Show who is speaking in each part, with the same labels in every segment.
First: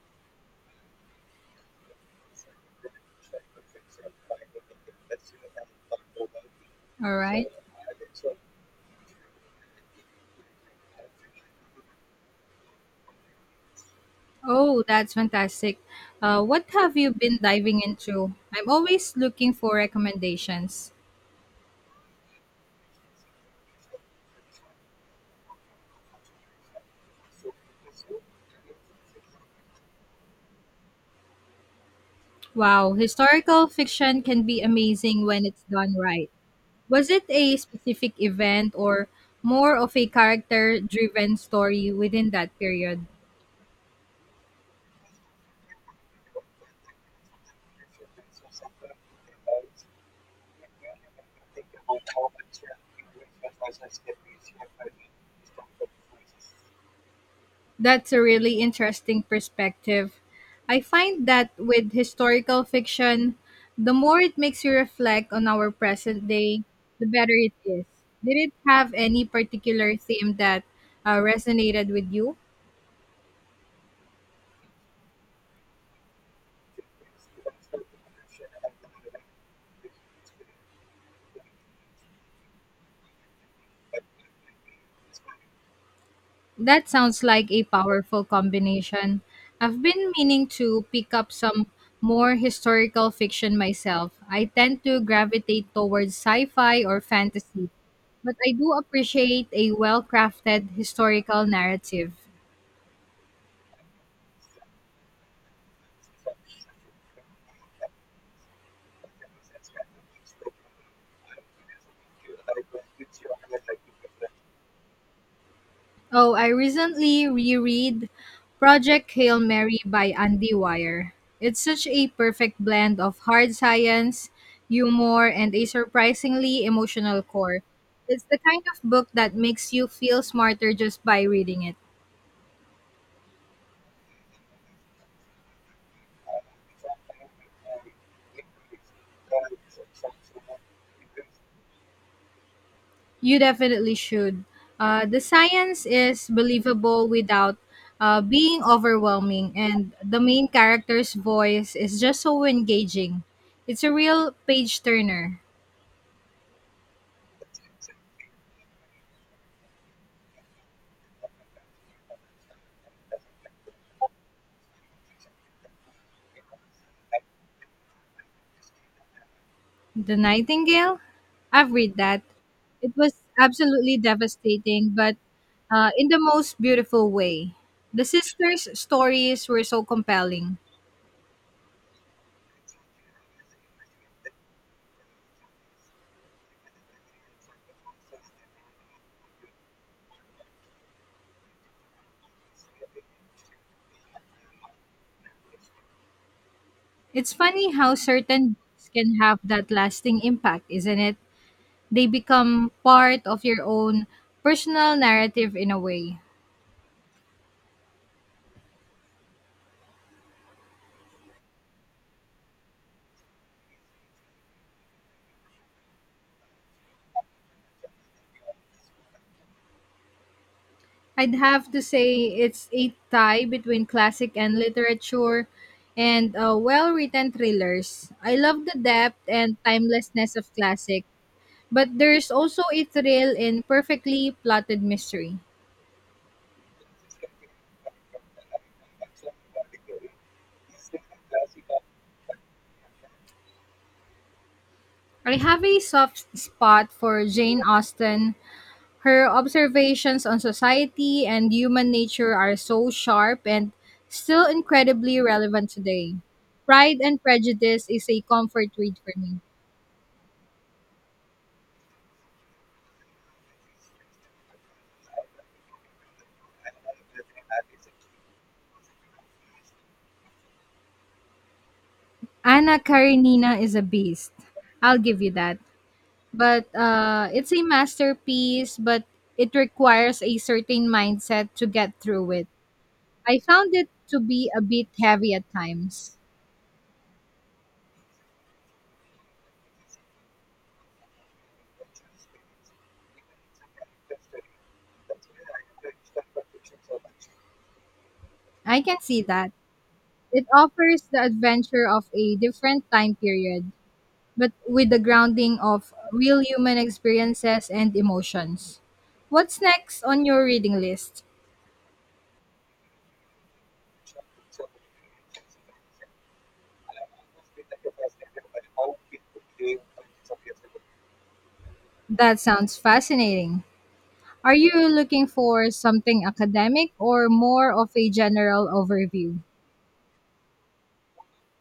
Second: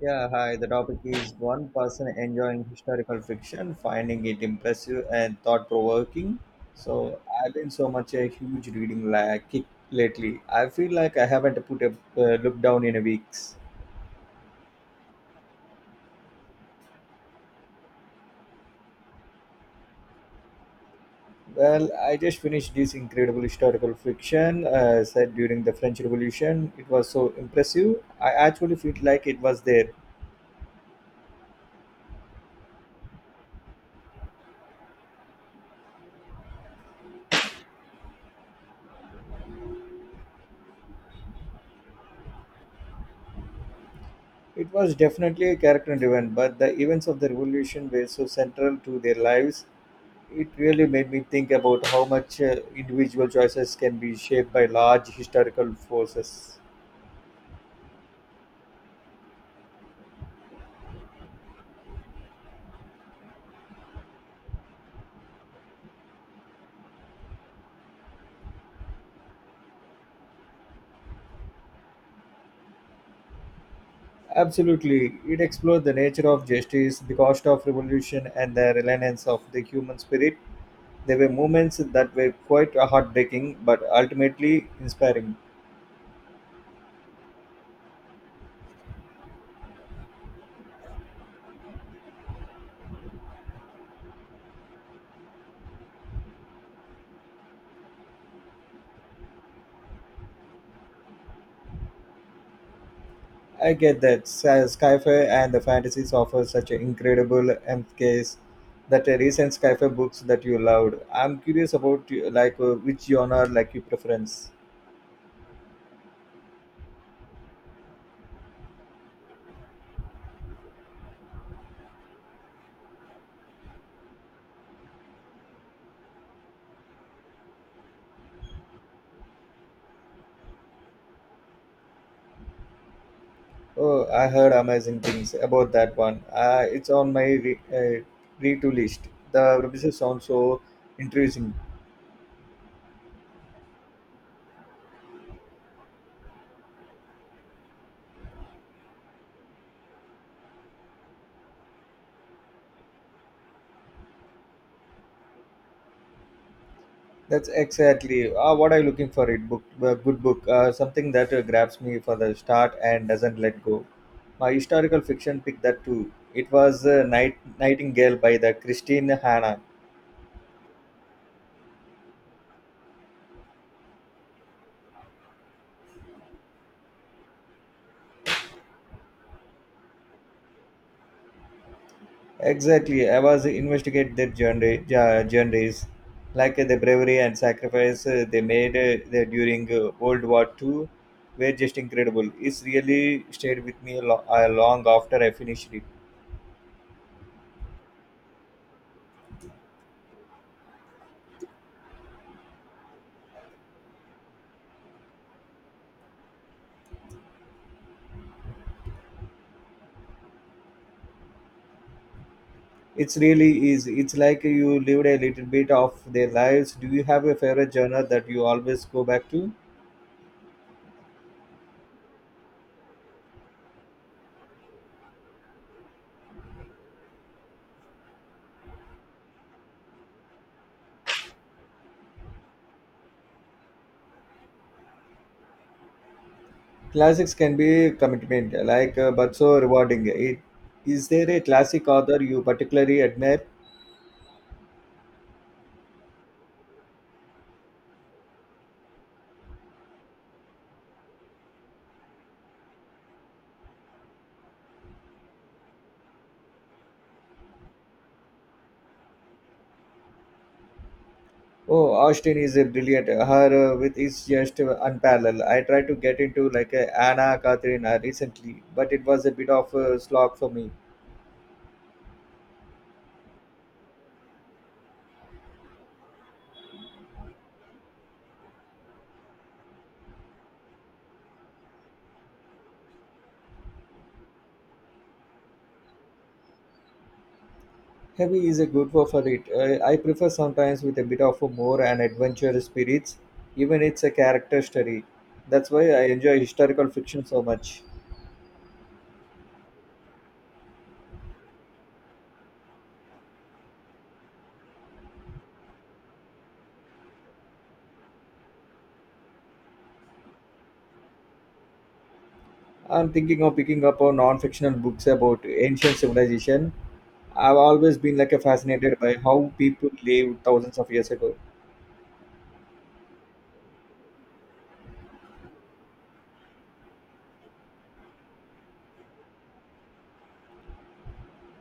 Speaker 1: Yeah, hi. The topic is one person enjoying historical fiction, finding it impressive and thought provoking.
Speaker 2: All
Speaker 1: So,
Speaker 2: right.
Speaker 1: I've been so much a huge reading like kick lately. I feel like I haven't put a look down in a weeks.
Speaker 2: Oh, that's fantastic. What have you been diving into? I'm always looking for recommendations.
Speaker 1: Well, I just finished this incredible historical fiction set during the French Revolution. It was so impressive. I actually feel like it was there.
Speaker 2: Wow, historical fiction can be amazing when it's done right. Was it a specific event or more of a character driven story within that period?
Speaker 1: It was definitely a character driven, but the events of the revolution were so central to their lives. It really made me think about how much individual choices can be shaped by large historical forces.
Speaker 2: That's a really interesting perspective. I find that with historical fiction, the more it makes you reflect on our present day, the better it is. Did it have any particular theme that resonated with you?
Speaker 1: Absolutely. It explored the nature of justice, the cost of revolution, and the reliance of the human spirit. There were moments that were quite heartbreaking, but ultimately inspiring.
Speaker 2: That sounds like a powerful combination. I've been meaning to pick up some more historical fiction myself. I tend to gravitate towards sci fi or fantasy, but I do appreciate a well crafted historical narrative.
Speaker 1: I get that sci-fi and the fantasies offer such an incredible M case that the recent sci-fi books that you loved. I'm curious about which genre like you preference.
Speaker 2: Oh, I recently reread Project Hail Mary by Andy Weir. It's such a perfect blend of hard science, humor, and a surprisingly emotional core. It's the kind of book that makes you feel smarter just by reading it.
Speaker 1: Oh, I heard amazing things about that one. It's on my read-to list. The premises sounds so interesting.
Speaker 2: You definitely should. The science is believable without being overwhelming, and the main character's voice is just so engaging. It's a real page turner.
Speaker 1: That's exactly what I'm looking for. It book, a good book, something that grabs me for the start and doesn't let go. My historical fiction picked that too. It was Nightingale by the Christine Hanna.
Speaker 2: The Nightingale? I've read that. It was absolutely devastating, but in the most beautiful way. The sisters' stories were so compelling.
Speaker 1: Exactly, I was investigate their journeys, the bravery and sacrifice they made there during World War Two, were just incredible. It's really stayed with me a long after I finished it.
Speaker 2: It's funny how certain books can have that lasting impact, isn't it? They become part of your own personal narrative in a way.
Speaker 1: It's really is. It's like you lived a little bit of their lives. Do you have a favorite genre that you always go back to?
Speaker 2: I'd have to say it's a tie between classic and literature and well written thrillers. I love the depth and timelessness of classic. But there's also a thrill in perfectly plotted mystery.
Speaker 1: Classics can be commitment, but so rewarding. Is there a classic author you particularly admire?
Speaker 2: I have a soft spot for Jane Austen. Her observations on society and human nature are so sharp and still incredibly relevant today. Pride and Prejudice is a comfort read for me.
Speaker 1: Oh, Austin is a brilliant. Her with is just unparalleled. I tried to get into like a Anna Catherine recently, but it was a bit of a slog for me.
Speaker 2: Anna Karenina is a beast. I'll give you that. But it's a masterpiece, but it requires a certain mindset to get through it. I found it to be a bit heavy at times.
Speaker 1: Heavy is a good one for it. I prefer sometimes with a bit of a more and adventure spirits, even it's a character study. That's why I enjoy historical fiction so much.
Speaker 2: I can see that. It offers the adventure of a different time period, but with the grounding of real human experiences and emotions. What's next on your reading list?
Speaker 1: I'm thinking of picking up on non-fictional books about ancient civilization. I've always been like a fascinated by how people lived thousands of years ago.
Speaker 2: That sounds fascinating. Are you looking for something academic or more of a general overview?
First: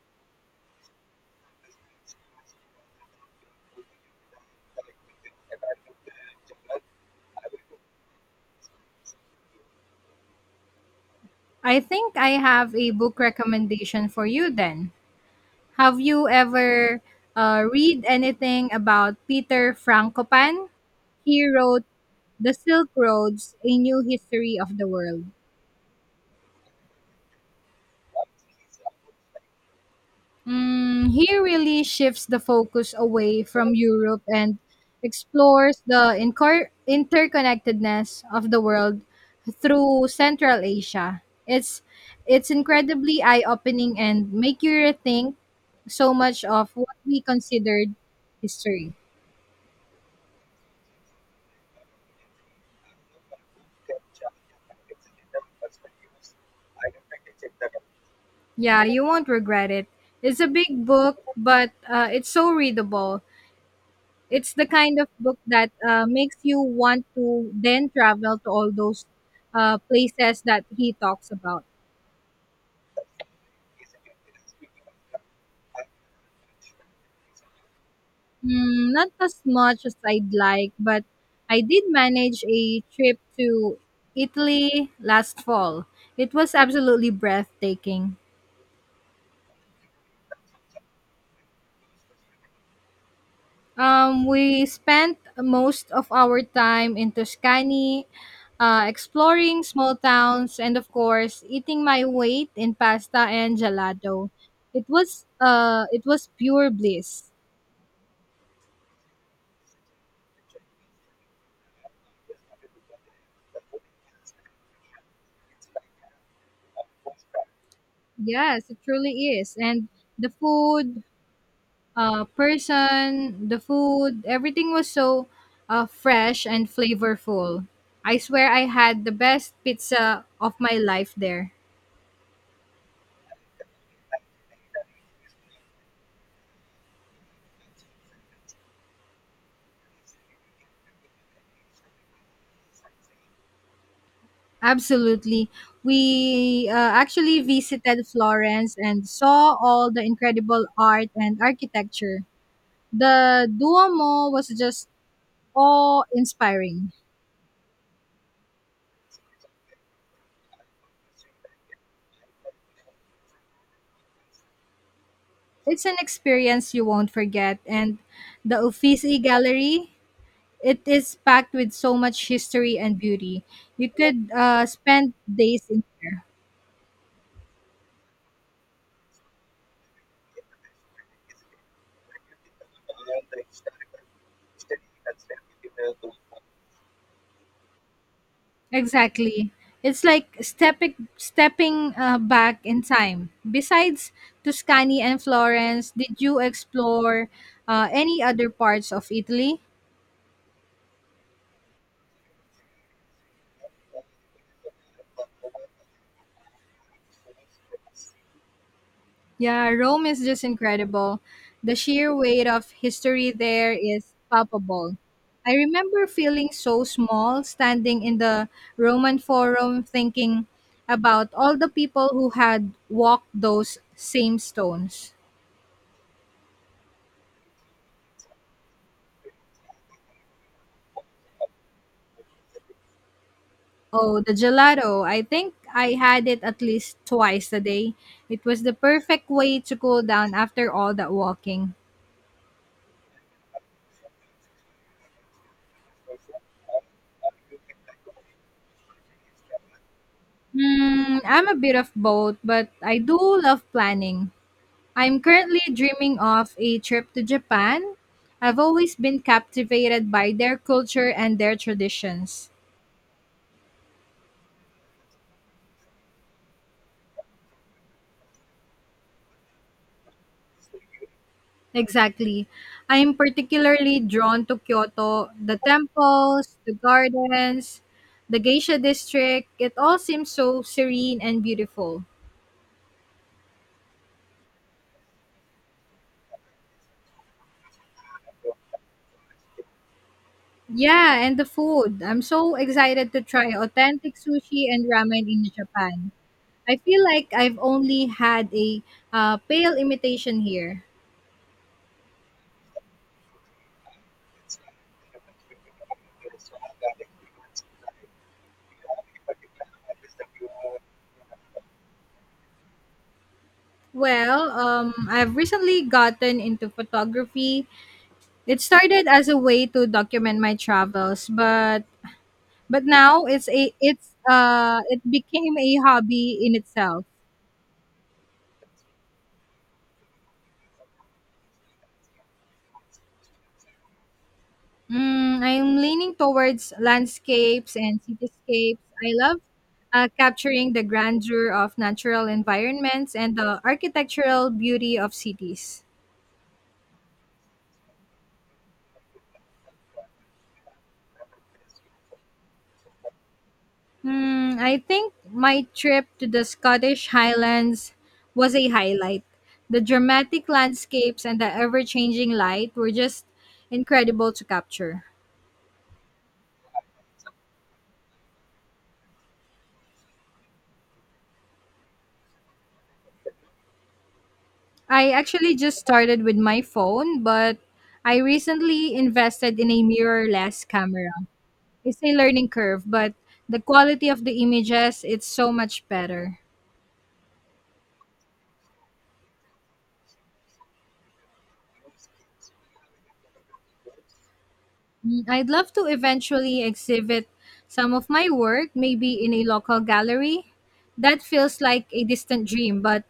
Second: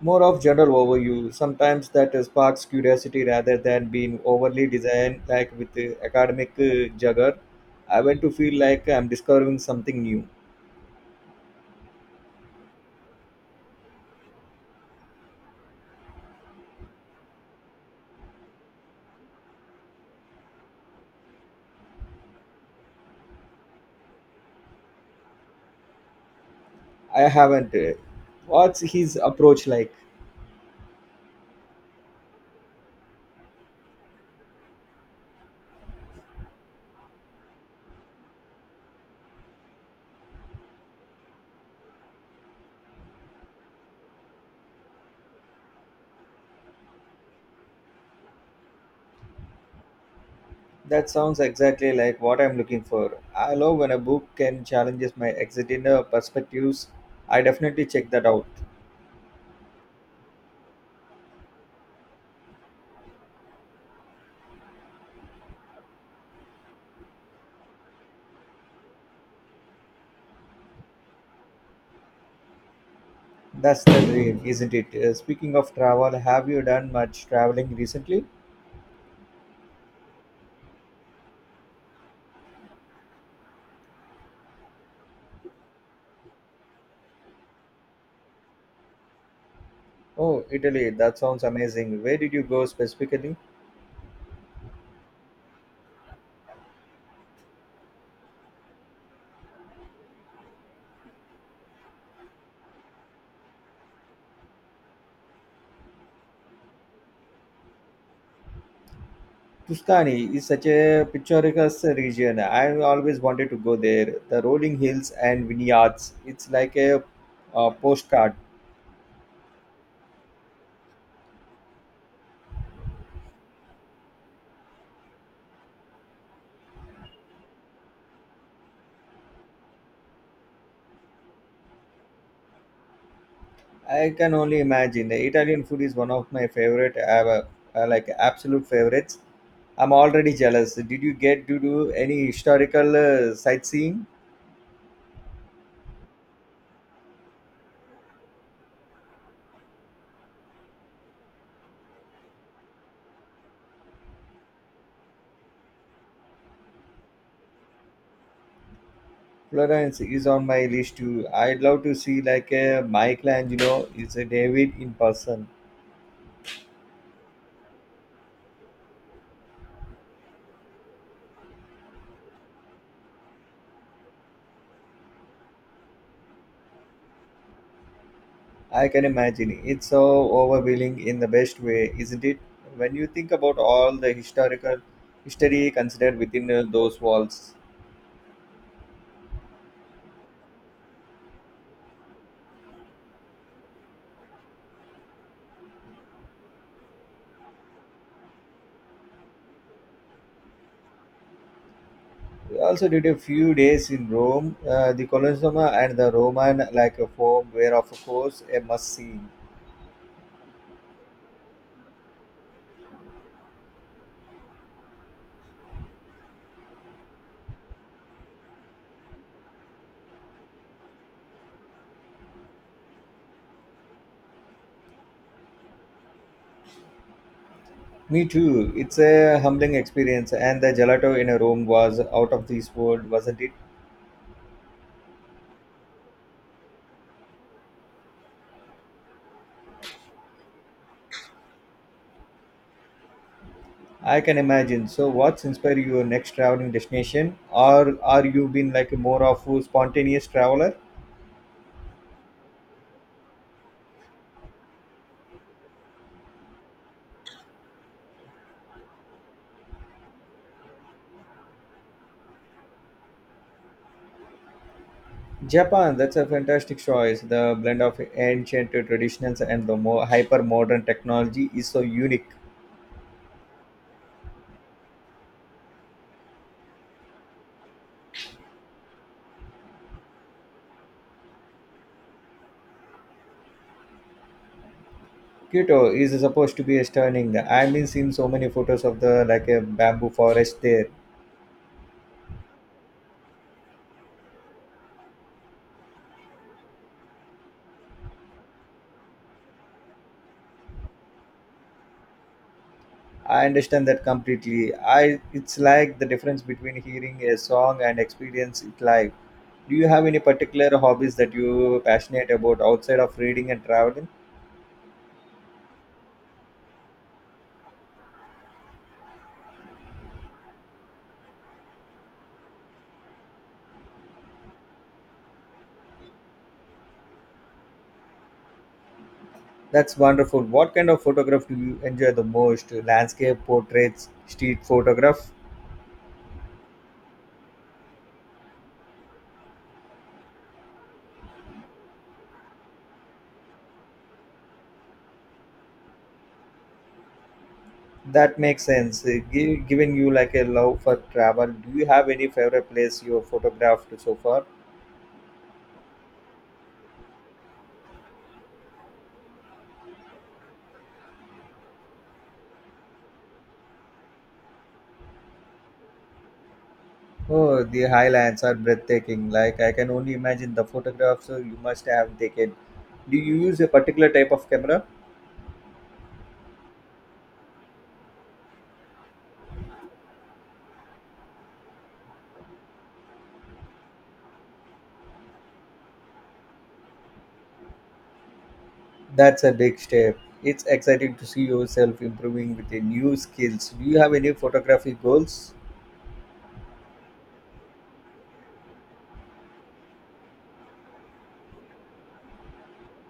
Speaker 1: More of general overview. Sometimes that sparks curiosity rather than being overly designed, like with academic jugger. I want to feel like I'm discovering something new.
Speaker 2: I think I have a book recommendation for you then. Have you ever read anything about Peter Frankopan? He wrote The Silk Roads, A New History of the World.
Speaker 1: I haven't. What's his approach like?
Speaker 2: Mm, he really shifts the focus away from Europe and explores the interconnectedness of the world through Central Asia. It's incredibly eye-opening and make you rethink so much of what we considered history.
Speaker 1: That sounds exactly like what I'm looking for. I love when a book can challenges my existing perspectives. I definitely check that out.
Speaker 2: Yeah, you won't regret it. It's a big book, but it's so readable. It's the kind of book that makes you want to then travel to all those places that he talks about.
Speaker 1: That's the dream, isn't it? Speaking of travel, have you done much traveling recently?
Speaker 2: Mm, not as much as I'd like, but I did manage a trip to Italy last fall. It was absolutely breathtaking.
Speaker 1: Oh, Italy, that sounds amazing. Where did you go specifically?
Speaker 2: We spent most of our time in Tuscany, exploring small towns, and of course, eating my weight in pasta and gelato. It was pure bliss.
Speaker 1: Tuscany is such a picturesque region. I always wanted to go there. The rolling hills and vineyards. It's like a, postcard.
Speaker 2: Yes, it truly is. And the food, the food, everything was so fresh and flavorful. I swear I had the best pizza of my life there.
Speaker 1: I can only imagine. The Italian food is one of my favorite, ever, absolute favorites. I'm already jealous. Did you get to do any historical sightseeing?
Speaker 2: Absolutely. We actually visited Florence and saw all the incredible art and architecture. The Duomo was just awe inspiring.
Speaker 1: Florence is on my list too. I'd love to see like a Michelangelo is a David in person.
Speaker 2: It's an experience you won't forget. And the Uffizi Gallery, it is packed with so much history and beauty. You could spend days in there.
Speaker 1: I can imagine. It's so overwhelming in the best way, isn't it? When you think about all the historical history considered within those walls.
Speaker 2: Exactly. It's like stepping back in time. Besides Tuscany and Florence, did you explore any other parts of Italy?
Speaker 1: We also did a few days in Rome. The Colosseum and the Roman like a form were of course a must see.
Speaker 2: Yeah, Rome is just incredible. The sheer weight of history there is palpable. I remember feeling so small standing in the Roman Forum thinking about all the people who had walked those same stones.
Speaker 1: Me too. It's a humbling experience, and the gelato in Rome was out of this world, wasn't it?
Speaker 2: Oh, the gelato. I think I had it at least twice a day. It was the perfect way to cool down after all that walking.
Speaker 1: I can imagine. So, what's inspired your next traveling destination, or are you been like more of a spontaneous traveler?
Speaker 2: Hmm, I'm a bit of both, but I do love planning. I'm currently dreaming of a trip to Japan. I've always been captivated by their culture and their traditions.
Speaker 1: Japan, that's a fantastic choice. The blend of ancient traditions and the more hyper modern technology is so unique.
Speaker 2: Exactly. I am particularly drawn to Kyoto, the temples, the gardens, the geisha district. It all seems so serene and beautiful.
Speaker 1: Kyoto is supposed to be stunning. I've been seeing so many photos of the like a bamboo forest there.
Speaker 2: Yeah, and the food. I'm so excited to try authentic sushi and ramen in Japan. I feel like I've only had a pale imitation here.
Speaker 1: I understand that completely. I it's like the difference between hearing a song and experience it live. Do you have any particular hobbies that you passionate about outside of reading and traveling?
Speaker 2: Well, I've recently gotten into photography. It started as a way to document my travels, but now it became a hobby in itself.
Speaker 1: That's wonderful. What kind of photograph do you enjoy the most? Landscape, portraits, street photograph?
Speaker 2: Mm, I'm leaning towards landscapes and cityscapes. I love capturing the grandeur of natural environments and the architectural beauty of cities.
Speaker 1: That makes sense. Given you like a love for travel, do you have any favorite place you have photographed so far?
Speaker 2: Hmm, I think my trip to the Scottish Highlands was a highlight. The dramatic landscapes and the ever changing light were just incredible to capture.
Speaker 1: Oh, the highlands are breathtaking. Like I can only imagine the photographs you must have taken. Do you use a particular type of camera?
Speaker 2: I actually just started with my phone, but I recently invested in a mirrorless camera. It's a learning curve, but the quality of the images it's so much better.
Speaker 1: That's a big step. It's exciting to see yourself improving with the new skills. Do you have any photography
Speaker 2: Mm, I'd
Speaker 1: goals?
Speaker 2: love to eventually exhibit some of my work maybe in a local gallery. That feels like a distant dream, but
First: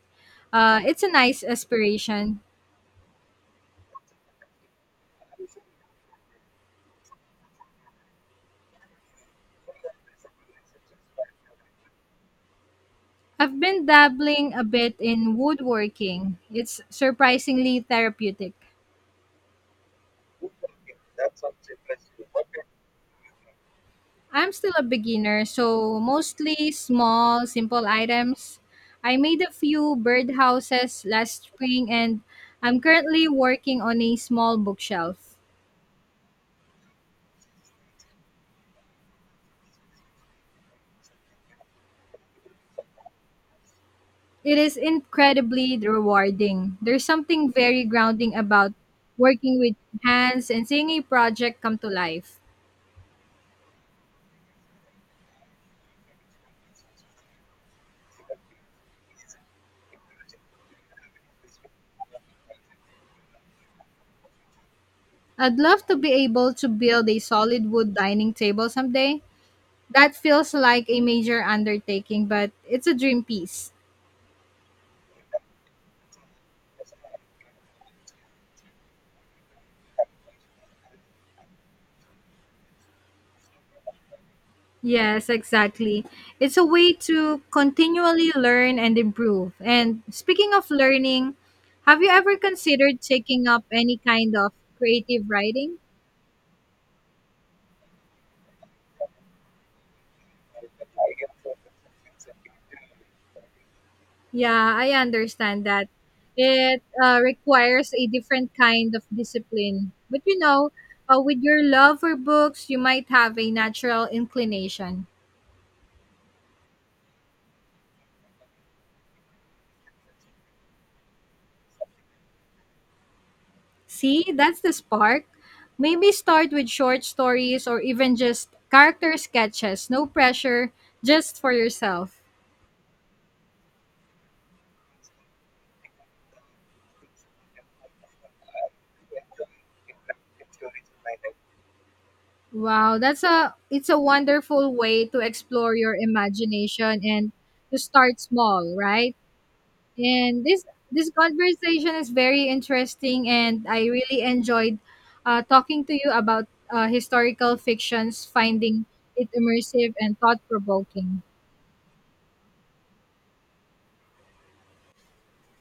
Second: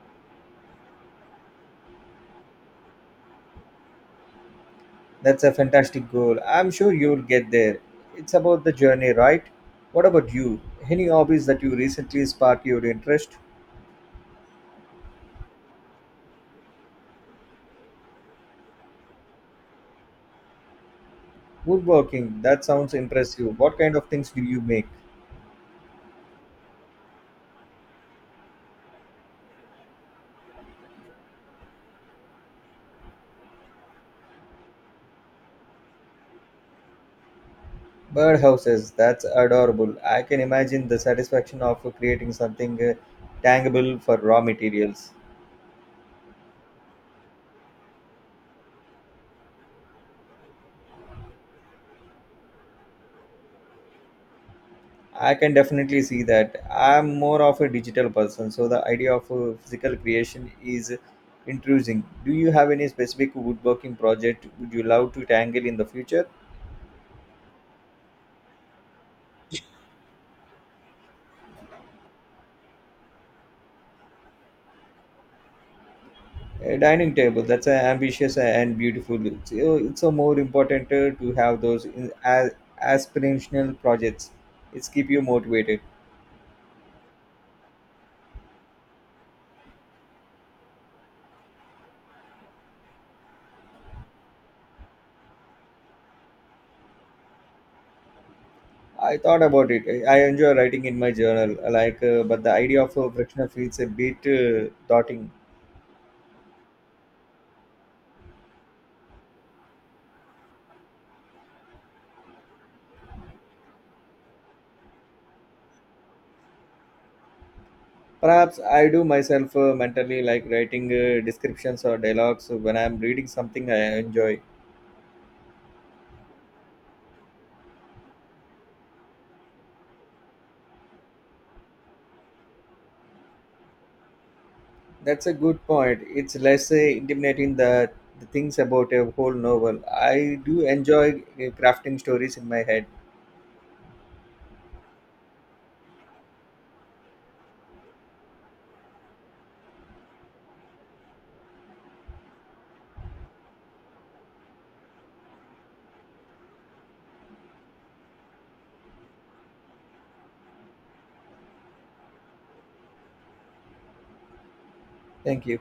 Speaker 2: it's a nice aspiration.
Speaker 1: That's a fantastic goal. I'm sure you'll get there. It's about the journey, right? What about you? Any hobbies that you recently sparked your interest?
Speaker 2: I've been dabbling a bit in woodworking. It's surprisingly therapeutic.
Speaker 1: Woodworking, that sounds impressive. What kind of things do
Speaker 2: I'm
Speaker 1: you
Speaker 2: still a
Speaker 1: make?
Speaker 2: beginner, so mostly small, simple items. I made a few birdhouses last spring and I'm currently working on a small bookshelf.
Speaker 1: Birdhouses, that's adorable. I can imagine the satisfaction of creating something tangible for raw
Speaker 2: It is
Speaker 1: materials.
Speaker 2: incredibly rewarding. There's something very grounding about working with hands and seeing a project come to life.
Speaker 1: I can definitely see that. I'm more of a digital person, so the idea of physical creation is intriguing. Do you have any specific woodworking project would you love to
Speaker 2: I'd
Speaker 1: tangle in the
Speaker 2: love to be
Speaker 1: future?
Speaker 2: able to build a solid wood dining table someday. That feels like a major undertaking, but it's a dream piece.
Speaker 1: A dining table, that's ambitious and beautiful. It's a more important to have those in, as, aspirational projects. It's keep you
Speaker 2: Yes,
Speaker 1: motivated.
Speaker 2: exactly. It's a way to continually learn and improve. And speaking of learning, have you ever considered taking up any kind of creative writing?
Speaker 1: I thought about it. I enjoy writing in my journal, but the idea of a frictional feels a bit
Speaker 2: Yeah, I
Speaker 1: daunting.
Speaker 2: understand that. It requires a different kind of discipline. But you know, with your love for books, you might have a natural inclination.
Speaker 1: Perhaps I do myself mentally, like writing descriptions or dialogues when I'm reading something I
Speaker 2: See,
Speaker 1: enjoy.
Speaker 2: that's the spark. Maybe start with short stories or even just character sketches. No pressure, just for yourself.
Speaker 1: That's a good point. It's less intimidating the things about a whole novel. I do enjoy crafting stories in my head.
Speaker 2: Wow, that's a wonderful way to explore your imagination and to start small, right? And this conversation is very interesting and I really enjoyed talking to you about historical fictions, finding it immersive and thought provoking.
Speaker 1: Thank you.